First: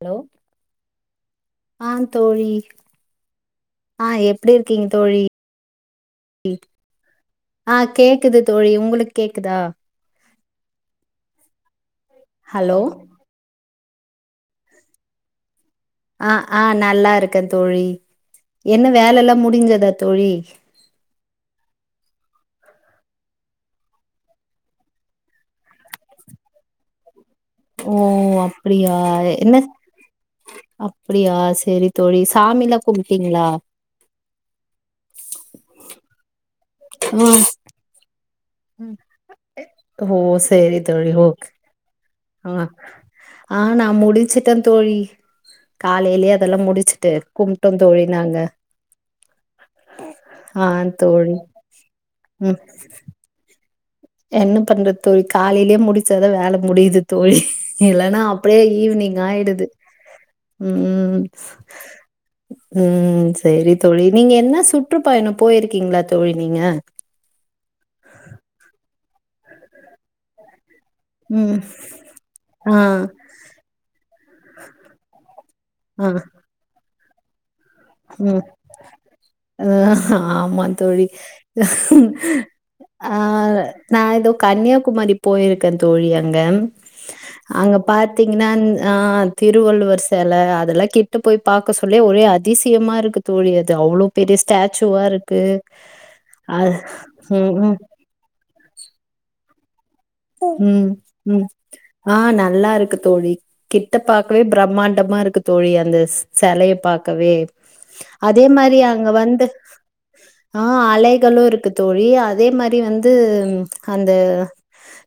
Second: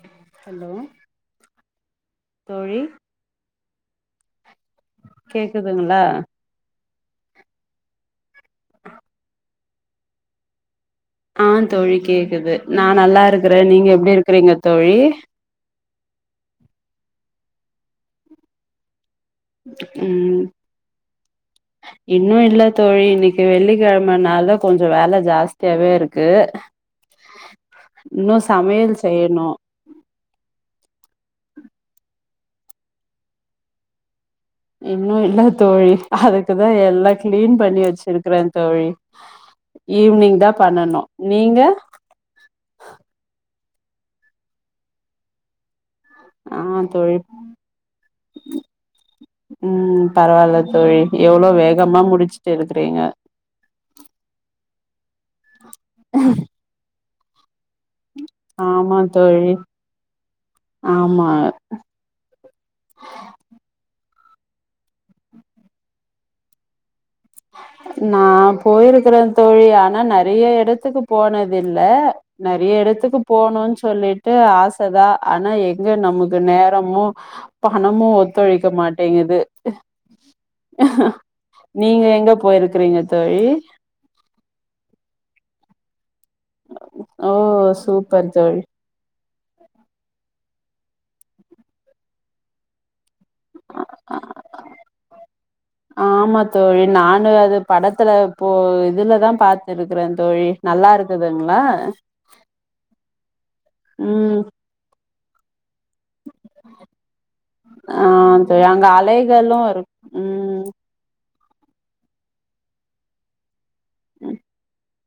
Allow hello ஆ தோழி ஆ எப்டி இருகீங்க தோழி கேகுதுங்களா ஆ கேகுது தோழி உங்ளுகு கேகுதா ஆ தோழி கேகுது ஹலோ நா நல்லா இருக்கிறே நீங்க எப்டி இருகிறீங்க தோழி ஆ ஆ நல்லா இருக்கே தோழி என்ன வேல லா முடி ம் இன்னு இல்ல தோழி இன்னிகி வெள்ளி கெழமனால கொஞ்சோ வேல ஜாஸ்தியாவே இருக்கு ஓ இன்னு சமையல் அப்டியா செய்யணு என்ன அப்டியா சேரி தோழி சாமிலா கும்டிங்களா இன்னு இல்ல தோழி அதுகுதா எல்லா கிளீன் பண்ணி வச்சிருக்றே தோழி ஓ ஈவி்னிங் தா பன்னனு நீங்க அ ஆ நா முடிச்சுடே தோழி காலையிலயே அதெல்லா ஆ முடிச்சிட்டு தோழி கும்டொம் தோழி நாங்க ம் பரவால்ல தோழி எவ்ளோ வேகமா முடிச்சிட்டு இருகிறீங்க என்ன பண்றது தோழி காலையிலயே முடிச்சாதா வேல முடியுது தோழி இல்லன்னா அப்டியே ஆமா ஈவி்னிங் தோழி ஆயிடுது ம் ஆமா ம் சேரி தோழி நீங்க என்ன சுற்றுபயணம் போயிருகீங்ளா தோழி நீங்க நா போயிருகிற தோழி ஆனா நெறைய எடதுக்கு போனது ம். இல்ல நெறைய ஆ இடதுக்கு போணும்னு சொல்லிடு ஆசதா ஆனா எங்க ஆ நமக்கு நேரமு பணமு ம். ஒத்துழைக மாட்டீங்குது அ ஆமா தோழி. நீங்க எங் ஆ நா ஏதோ கன்னியாகுமரி போயிருக் க தோழி அங்க ஓ அங்க சூப்பர் பாத்தீங்ன்னா தோழி ஆ திருவள்ளுவர் செல அதெல்லா கிட்ட போய் பாக்க சொல்லி ஒரே அதிசியமா இருகு தோழி அது அவ்ளோ பெரிய ஸ்டாச்சுவா இருக்கு ஆமா அது தோழி நானு ம் அது ம் படத்துல இப்போ இதுலதா பாத்துருகிறே தோழி ம் நல்லா ம் இருக்குதுங்ளா ஆ நல்லா இருக்கு தோழி கிட்ட ம் பாக்கவே பிரம்மாண்டமா இருக்கு தோழி அந்த ஸ் செலைய பாக்கவே ஆ அதே தோழி மாரி அங்க வந்து அலைகளு இரு ம் ஆ அலைகளு இருக்கு தோழி அதே மாரி வந்து அந்த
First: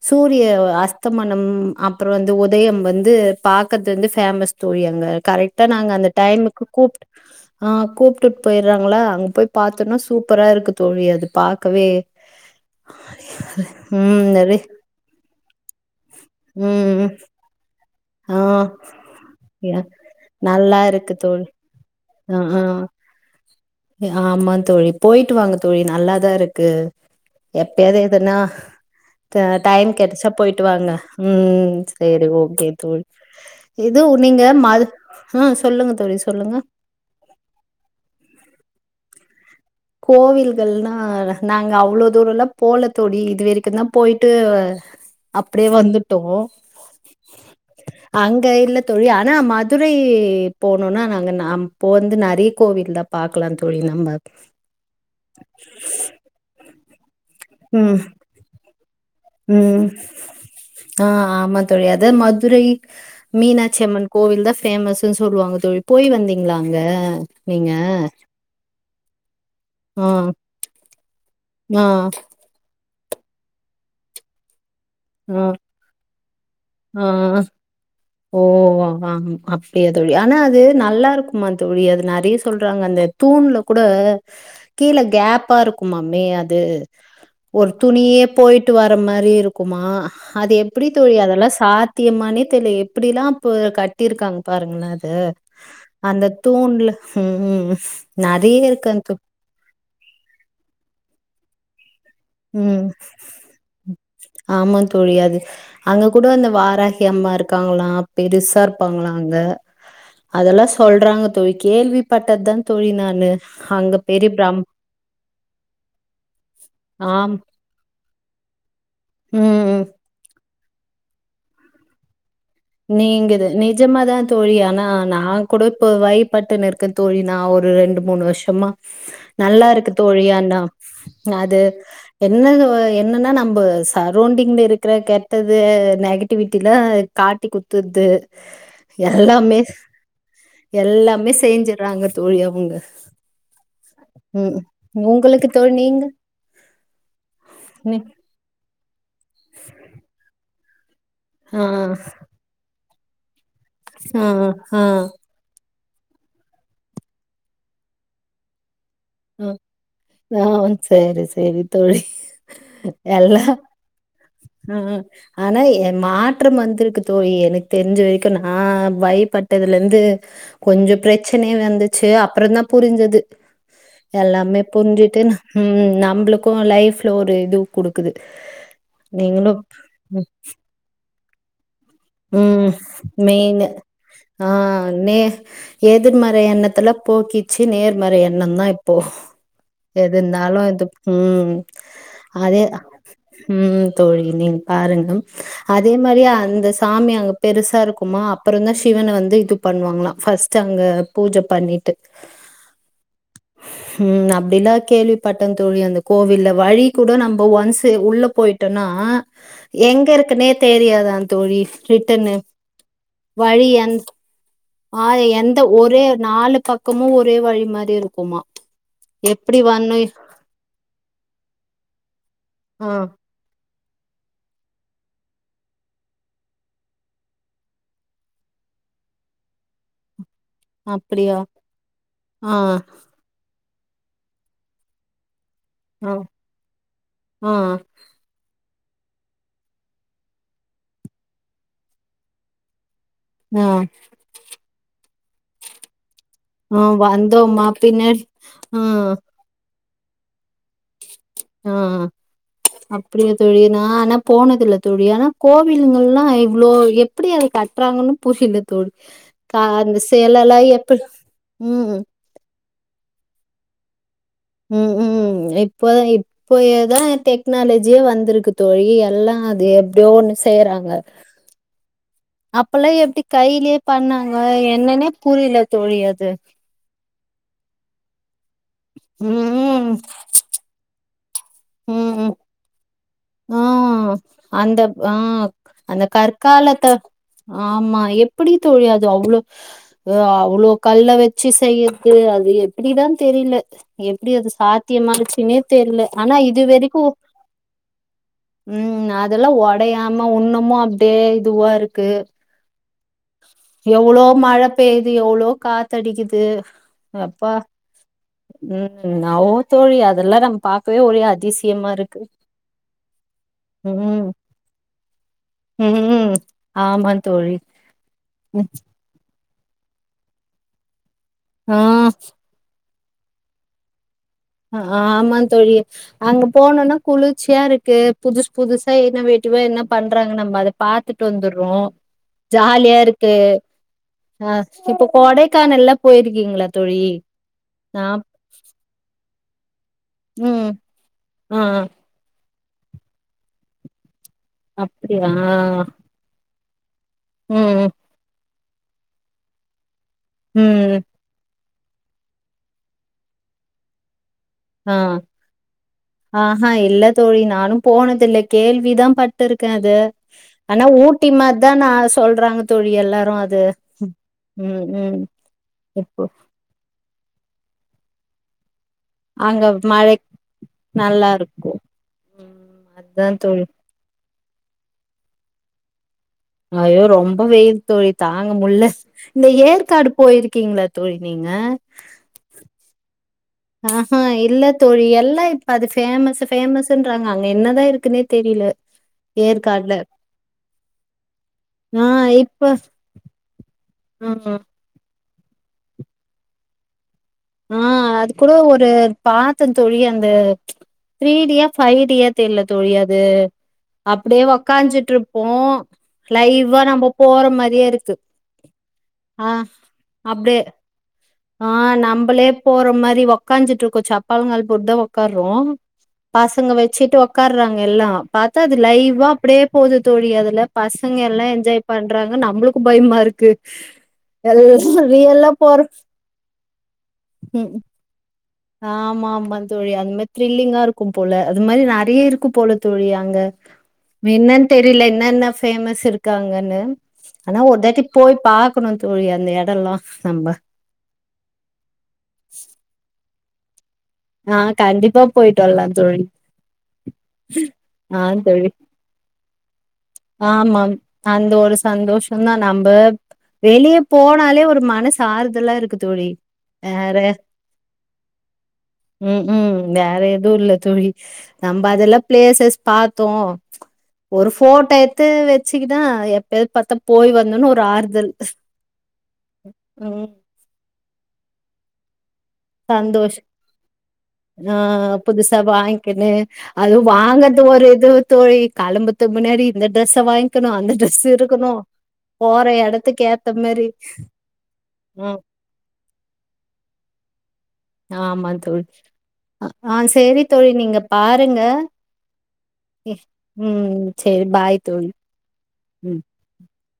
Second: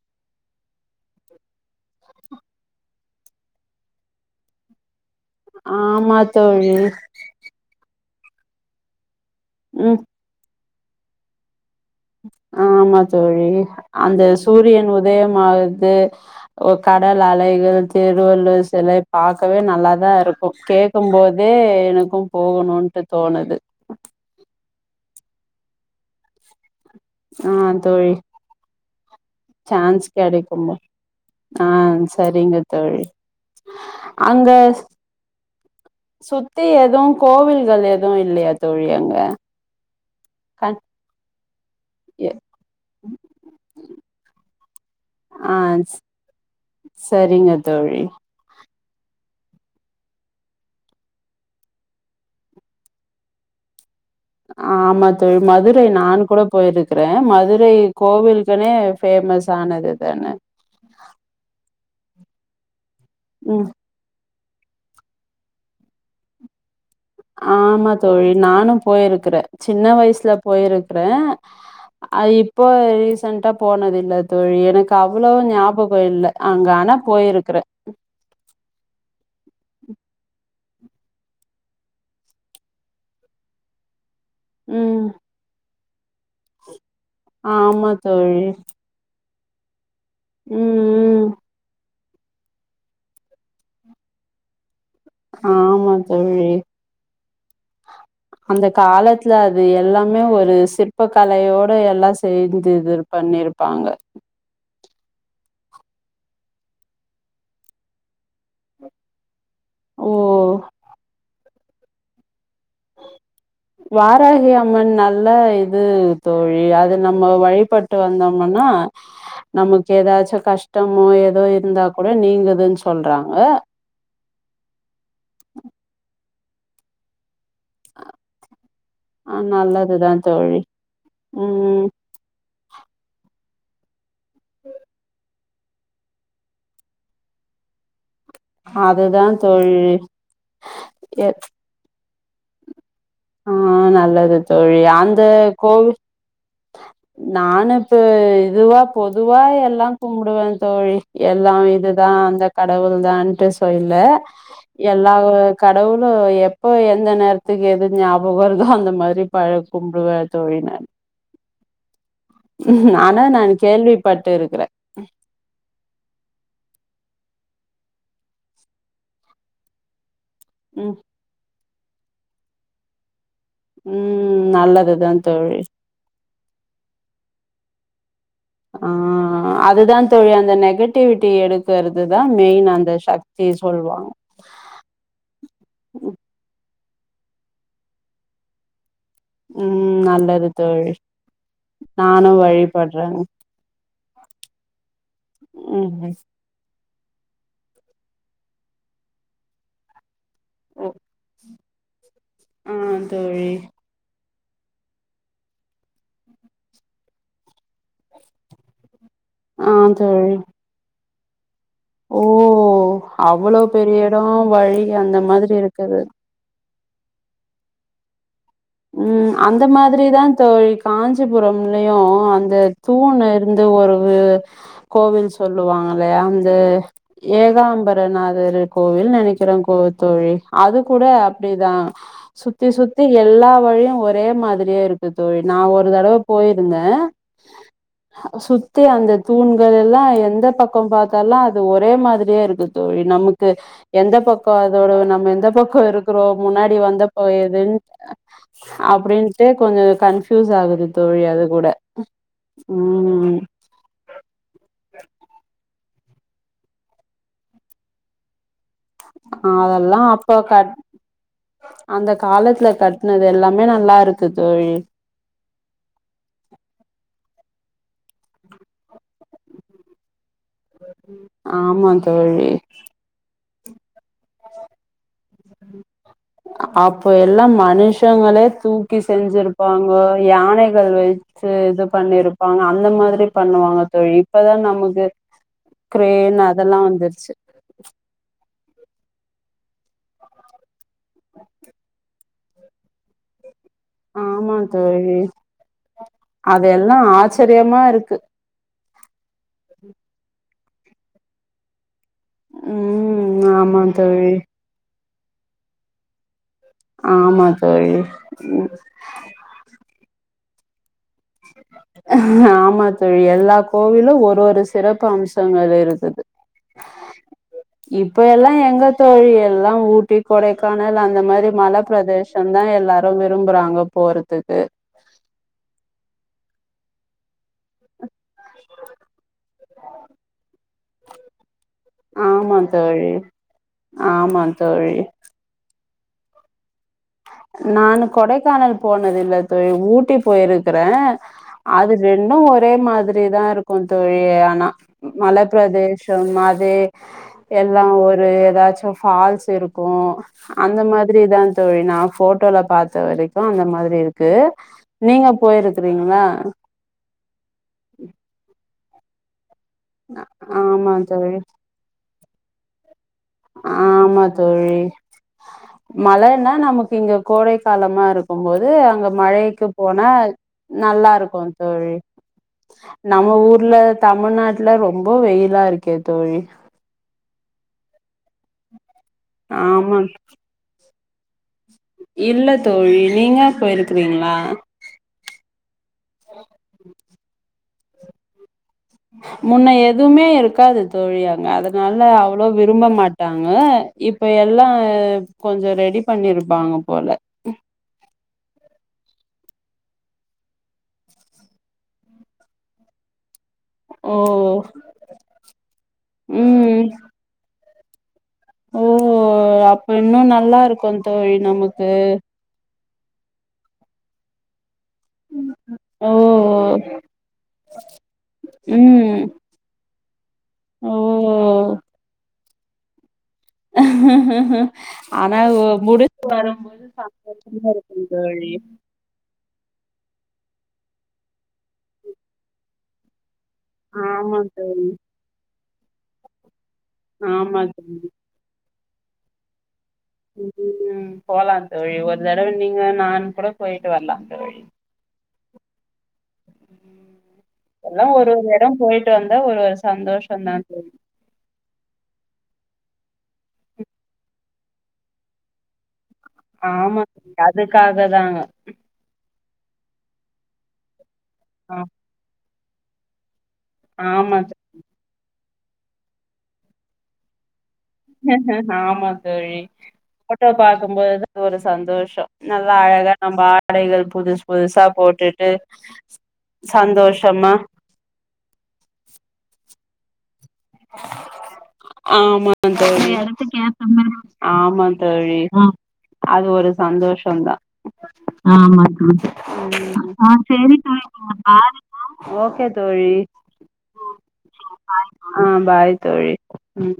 சூரிய அஸ்தமனம் அப்ரோ வந்து உதயம் வந்து பாகத்து வந்து பேமஸ் தோழி அங்க கரெக்டா நாங்க அந்த ஆமா டைமுக்கு தோழி கூப் அ கூப்டுட்டு போயிறாங்களா அங்க போய் ம் பாத்தோன்னா சூப்பரா இருக்கு தோழி அது பாக்கவே ஆமா தோழி அந்த ம் நெறை சூரியன் உதயம் ஆகர்து ஒ ம் ம் கடல் அலைகள் ஆ திருவள்ளூர் சிலை பாக்கவே யா நல்லாதா இருகும் நல்லா இருக்கு தோழி கேக்கும்போதே ஏ எனக்கும் ஆ ஆ போகணுன்டு தோணுது ஆமா தோழி போயிட்டு வாங்க தோழி நல்லாதா இருக்கு ஆ எப்பயாது தோழி எதுனா த டைம் சான்ஸ் கெடைச்சா போயிட்டு கெடைக்கும்போ வாங்க ஆ ம் சேரி சரிங்க ஓகே தோழி இது நீங்க அங்க மல் உ சொல்லுங்க தோழி சொல்லுங்க சுத்தி எதுவு கோவில்கள் எதுவு இல்லையா தோழி அங்க கண் கோவில்கள்னா நாங்க அவ்ளோ எ தூரோல்லா போல தோழி இதுவரைக்கு தா போய்ட்டு ஆ அப்டியே வந்துட்டோ சரிங்க தோழி [inaudible] அங்க இல்ல தோழி ஆனா மதுரை போனுனா நாங்க அப்போ வந்து நெறைய கோவில் தா பாக்கலா தோழி நம்ம ஆமா தோழி மதுரை நான் கூட போயிருக் க்றே மதுரை ம் கோவிலுக்குனே ஃபேமஸ் ம் ஆனதுதானே ஆ ஆமா தோழி அதா மதுரை ம் மீனாட்சி அம்மன் கோவில் தா ஃபேமஷ்னு சொல்லுவாங்க தோழி போய் வந்தீங்களா அங்க நீங்க ஆமா தோழி நானு போயிருக்றே சின்ன ஆ வயசுல போயிருக்றே ஆ அ இப்போ ரீசென்டா போனதில்ல தோழி எனக்கு அவ்ளோ ஆ ஞாபகோ இல்ல அங்க ஆனா ஆ போயிருக்றே ஓ ஆ அப்டியா தோழி ஆனா அது நல்லாருக்குமா தோழி அது நறைய சொல்றாங்க அந்த தூண்ல கூட கீழ ம் கேப்பா இருக்கு மாமே அது ஒரு ஆமா துணியே தோழி போயிட்டு வர மாரி இருக்குமா அது ம் எப்டி தோழி ம் அதெல்லா சாத்தியமானே தெரில எப்டிலா இப்ப கட்டியிருக்காங்க பாருங்களே அ ஆமா அந்த தோழி தூண்ல ம் ம் நறைய அந்த இருக்கு அந் தூண் காலத்துல அது எல்லாமே ஒரு சிற்ப கலையோட எல்லா சேந்து ம் இது பண்ணிருப்பாங்க ஆமா தோழி அது அங்க கூட அந்த வாராகி அம்மா இருக்காங்களா பெருசா இருப்பாங்களா அங்க ஓ அதெல்லா சொல்றாங்க தோழி கேள்வி பட்டது தா தோழி நானு அங்க பெரிய வாராகி பிரம் அம்மன் நல்ல இது தோழி அது நம்ம ஆம் வழிபட்டு வந்தோமனா ம் ம் நமக்கு ஏதாச்சு கஷ்டமோ எதோ இருந்தா கூட நீங்குது நீங்குது நீங் நிஜமாக தா தோழி ஆனா நா கூட இப்போ வைபட்டுனு இருக்கே தோழி நா ஒரு ரெண்டு மூணு வருஷமா நல்லா இருக்கு தோழி அன்னா அது ம் என்னது என்னனா நம்ப சரோன்டிங்ள இருக்ர கேட் ட்டுது நெகட்டிவிட்டில காட்டிகுட்த்துது அதுதா எல்லாமே தோழி எல்லாமே செய்ஞ்சறாங்க தோழி அவங்க ஆ நல்லது ம் தோழி அந்த உங்களுக்கு தோழி கோவி நீங்க நானு இப்ப நீ இதுவா பொதுவா எல்லா கும்பிடுவே தோழி எல்லா ஆ இதுதா அந்த கடவுள் தான்ட்டு ஸ் ப்போ இல்ல ஆ ஆ எல்லா கடவுளு எப்போ எந்த நேரத்துக்கு எது ஞாபகோ வர்தோ அந்த மாரி ஆ பழ கும்பிடுவே நா தோழி வந் சரி சரி தோழி ஆனா எல்லா நான் கேள்விப்பட்டு இருக்கிறே அ அ ஆனா எ மாற்றம் வந்திருக்கு தோழி எனக்கு தெரிஞ்சு வரைக்கு நா வழிப்பட்டதுல இருந்து கொஞ்சோ ம் பிரச்சனைய வந்துச்சு அப்ரோ தா புரிஞ்சுது ம் எல்லாமே நல்லதுதா புரிஞ்சுட்டு தோழி ம் நம்மளுக்கு லைஃப்ல ஒரு இது குடுக்குது ஆ நீங்களு டிவிட்டி எடு கருதுதா ம் மெயின்னு ஆ நே ஏதிர் மர் ர எண்ணத்துல போக்கிச்சு நேர்மறை எண்ண தா இப்போ ம் எது நல்லது இருந்தாலு அது தோழி ம் நானு அதே தா வழிபடுறேங்க ம் தோழி நீங்க பாருங்க ம் அதே மாரிய அந்த ஸ் சாமி அங்க பெருசா இருக்குமா அப்புறம் தான் சிவன வந்து இது பண்ணுவாங்களாம் ஃபர்ஸ்ட் ஃபர்ஸ்ட்டு அங்க ம் பூஜை பண்ணிட்டு ஆ தோழி உம் அப்படிலாம் கேள்விப்பட்டேன் தோழி அந்த கோவில்ல வழி கூட நம்ம ஒன்ஸ்ஸு உள்ள போயிட்டோன்னா ஆ எங்க தோழி இருக்குனே தெரியாதான் தோழி ஓ ரிட்டன்னு வழி அங்க ஆமா தோழி ஆஹ் எந்த ஒரே நாலு பக்கமும் ஒரே வழி மாதிரி இருக்குமா உம் எப்டி அந்த வர்ணு மாதிரிதான் தோழி காஞ்சிபுரம்லையும் அந்த ஆ தூணு வந்து ஒரு கோவில் சொல்லுவாங்கல்லையா அந்த ஏகாம்பரநாதர் கோவில் நினைக்கிறேன் கோ தோழி அது கூட அப்டியா அப்படிதான் ஆ சுத்தி சுத்தி எல்லா வழியும் ஒரே மாதிரியே இருக்கு தோழி நான் ஒரு ஆ தடவ போயிருந்தேன் ஆ சுத்தி அந்த தூண்கள் எல்லாம் எந்த பக்கம் பாத்தாலும் அது ஒரே மாதிரியே இருக்கு தோழி நமக்கு இது ஆ நமக்கு எந்த பக்கம் அதோட நம்ம எந்த பக்கம் இருக்கிறோம் முன்னாடி ஆ வந்த போயி வந்தோமா பின்னாடி ஆ அப்படின்ட்டு கொஞ்சம் கன்பியூஸ் ஆகுது தோழி அது கூட உஹம் நான் ஆனா போனது இல்ல தோழி ஆனா கோவில்ங்களா இவ்வளோ எப்டி அத கட்டுறாங்கன்னு புரியல தோழி அதெல்லா அ அப்ப சீலைலாம் கட் எப்படி உம் அந்த காலத்துல கட்டுனது எல்லாமே நல்லா இருக்கு தோழி உம் இப்போ இப்ப ‌இதுதான் டெக்னாலஜியே வந்திருக்கு தோழி எல்லா அது எப்படியோ வந்துச்சு செய்றாங்க ஆமா தோழி அப்பல்லாம் எப்டி கையிலயே பண்ணாங்களா என்னன்னே புரியல தோழி அது அப்ப எல்லாம் மனுஷங்களே தூக்கி ம் செஞ்சிருப்பாங்க யானைகள் இது ம் பண்ணிருப்பாங்க அந்த மாதிரி ஆ பண்ணுவாங்க ஆமா தோழி இப்பதான் அந்த நமக்கு ஆ அந்த கிரேன் கற்காலத்த அதெல்லாம் வந்துருச்சு ஆமா எப்படி தோழி அது அவ்ளோ அவ்ளோ கல்ல வச்சு செய்யறது அது எப்படிதான் தெரியல எப்படி அது ஆமா தோழி சாத்தியமாச்சுன்னே தெரியல ஆனா இது வரைக்கும் தெரியமா இருக்கு உம் அதெல்லாம் உடையாம இன்னமும் அப்படியே இதுவா இருக்கு. உஹம் எவ்வளோ மழை பெய்யுது எவ்வளோ காத்தடிக்குது ஆமா தோழி உம் ஆமா தோழி அதெல்லாம் நம்ம பாக்கவே ஒரே அதிசயமா இருக்கு ஆமா தோழி எல்லா கோவிலும் ம் ஒரு ஒரு சிறப்பு அம்சங்கள் இருக்குது ம் ஆமா தோழி இப்ப எல்லாம் எங்க தோழி எல்லாம் ஊட்டி, கொடைக்கானல் அந்த மாதிரி ஆ மலைப்பிரதேசம் எல்லாரும் விரும்புறாங்க போறதுக்கு ஆமா தோழி அங்க போனும்னா குளிர்ச்சியா இருக்கு புது புதுசா இன்னொவேட்டிவ்வா என்ன பண்றாங்க நம்ம அத பாத்துட்டு வந்துடுறோம் ஆமா ஜாலியா தோழி இருக்கு. ஆமா ஆஹ் தோழி இப்போ கொடைக்கானல்லாம் போயிருக்கீங்களா தோழி நானு நா கொடைக்கானல் போனது இல்ல தோழி ஊட்டி ம் போயிருக்கறேன் ஆ அது ரெண்டும் ஒரே மாதிரி தான் இருக்கும் தோழி ஆனா அப்டியா மலைப்பிரதேஷம் மாதிரி ம் எல்லாம் ஒரு ஏதாச்சும் ஃபால்ஸ் இருக்கும் அந்த ம் மாதிரி தா தோழி நா போட்டோல பார்த்த வரைக்கு அந்த மாதிரி இருக் கு நீங்க போயிருக்குறீங்ளா ஆஹா ஆ இல்ல தோழி நானும் போனது இல்ல கேள்விதா பட்டிருக்கே அது ஆனா ஆமா ஊட்டி தோழி மா தா நா சொல்றாங்க தோழி எல்லாரு அது ஆமா ம் ம் இப்போ தா நமக்கு இங்க கோடை காலமாருக்கும் போது அங்க அங்க மலைக்கு போனா மழை நல்லா நல்லாருக்கு இருக்கும் தோழி ம் நம்ம அதான் தோழி ஊர்ல தமிழ்நாட்ல ரொம்ப வெயிலா இருக்கே தோழி ஐயோ ரொம்ப வெயில் தோழி தாங்க முள்ள இந்த ஆமா ஏற்காடு போயிருக் கீங்ளா தோழி நீங்க இல்ல தோழி நீங்க ஆஹா போயிருக்கிறீங்களா இல்ல தோழி எல்லா இப்ப அது பேமஸ் ஃபேமஸ்ன்றாங்க அங்க என்னதா இருக்குன்னே தெரில முன்ன எதுமே இருக்காது தோழி அங்க ஆ அதனால அவ்ளோ இப்ப விரும்ப மாட் டாங்க இப்ப ம் எல்லா கொஞ்சோ ரெடி பண்ணிருப்பாங்க போல ஆ அது கூட ஒரு பாத்தே தோழி அந்த த்ரீ டியா ஃபைவ் டியா தெர்ல தோழி அது ஓ அப்டியே உக்காஞ்சிட்ருப்போ லைவா ம் நம்ம போற மாரியே இருக்கு ஓ ஆ அப்ப இன்னு அப்டியே நல்லாருக்கு தோழி ஆ நமக்கு நம்பளே போற மாரி உக்காஞ்சிட்ருக்கோ சப்பளங்கால் போட் தா உக்கார்ரோ ஓ பசங்க வச்சுட்டு உக்காறாங்க எல்லா பாத்தா அது ம் லைவா அப்டியே போது தோழி அதுல ஓ பசங்க எல்லா என்ஜாய் பண்றாங்க நம்ளுக்கு பயமா இருக்கு எல்லா ஆனா ரியல்லா ஒ போற முடிஞ் வரும்போது சந்தோசமா இருக்கும் தோழி ஆமாமாந்தோழி அந்த மாரி த்ரில்லிங்கா இருக்கும் போல அது மாரி நெறைய இருக்கு போல தோழி அங்க ஆமா என்னன் தோழி தெரில என்ன என்ன பேமஸ் இருக்கு அங்கன்னு ஆனா ஆமா தோழி ஒருதாட்டி போய் பா கணு தோழி அந்த எடல்லா நம்ப [unintelligible] போலாந்தோழி ஒரு தடவ நீங்க நானு கூட போயிட்டு வரலா ஆ தோழி கண்டிப்பா போய்ட்டு வல்லா தோழி ஆ தோழி டு வந்தா ஒரு வருஷோ ஆமாம் அந்த ஒரு சந்தோஷம்தா நம்ப வெளிய போனாலே ஒரு மனசு ஆறுதலா இருக்கு தோழி ஆமா அதுக்காக தாங்க ம்ம் வேற எதுவு இல்ல தோழி நம்ப ஆ அதெல்லா பிளேசஸ் பாத்தோ ஆமா ஒரு தோ ஃபோட்டோ எத்து வச்சுகினா எப்பயாது பாத்தா போய் வந்தோன்னு ஒரு ஆறுதல் ஆமா தோழி ம் போட்டோ பாக்கும்போது ஒரு சந்தோஷோ நல்லா அழகா சந்தோஷ நம்ம ஆடைகள் புதுசு ஆ புதுசா போட்டுட்டு புதுசா வாங்கிக்கினு அதுவு சந்தோஷமா வாங்கறது ஒரு இது தோழி கெளம்பத்து முன்னாடி இந்த டிரெஸ்ஸ வாங்க்கணு அந்த டிரெஸ்ஸு இருக்கணு ஆமா போற தோழி எடத்துக்கு ஏத்த மாரி ஆமா தோழி ம் அது ஒரு சந்தோஷோ தா ஆமா தோழி ஆ சேரி தோழி நீங்க பாருங்க ஓகே தோழி எஃப் ம் சேரி பாய் தோழி ஆ பாய் ம் தோழி ம்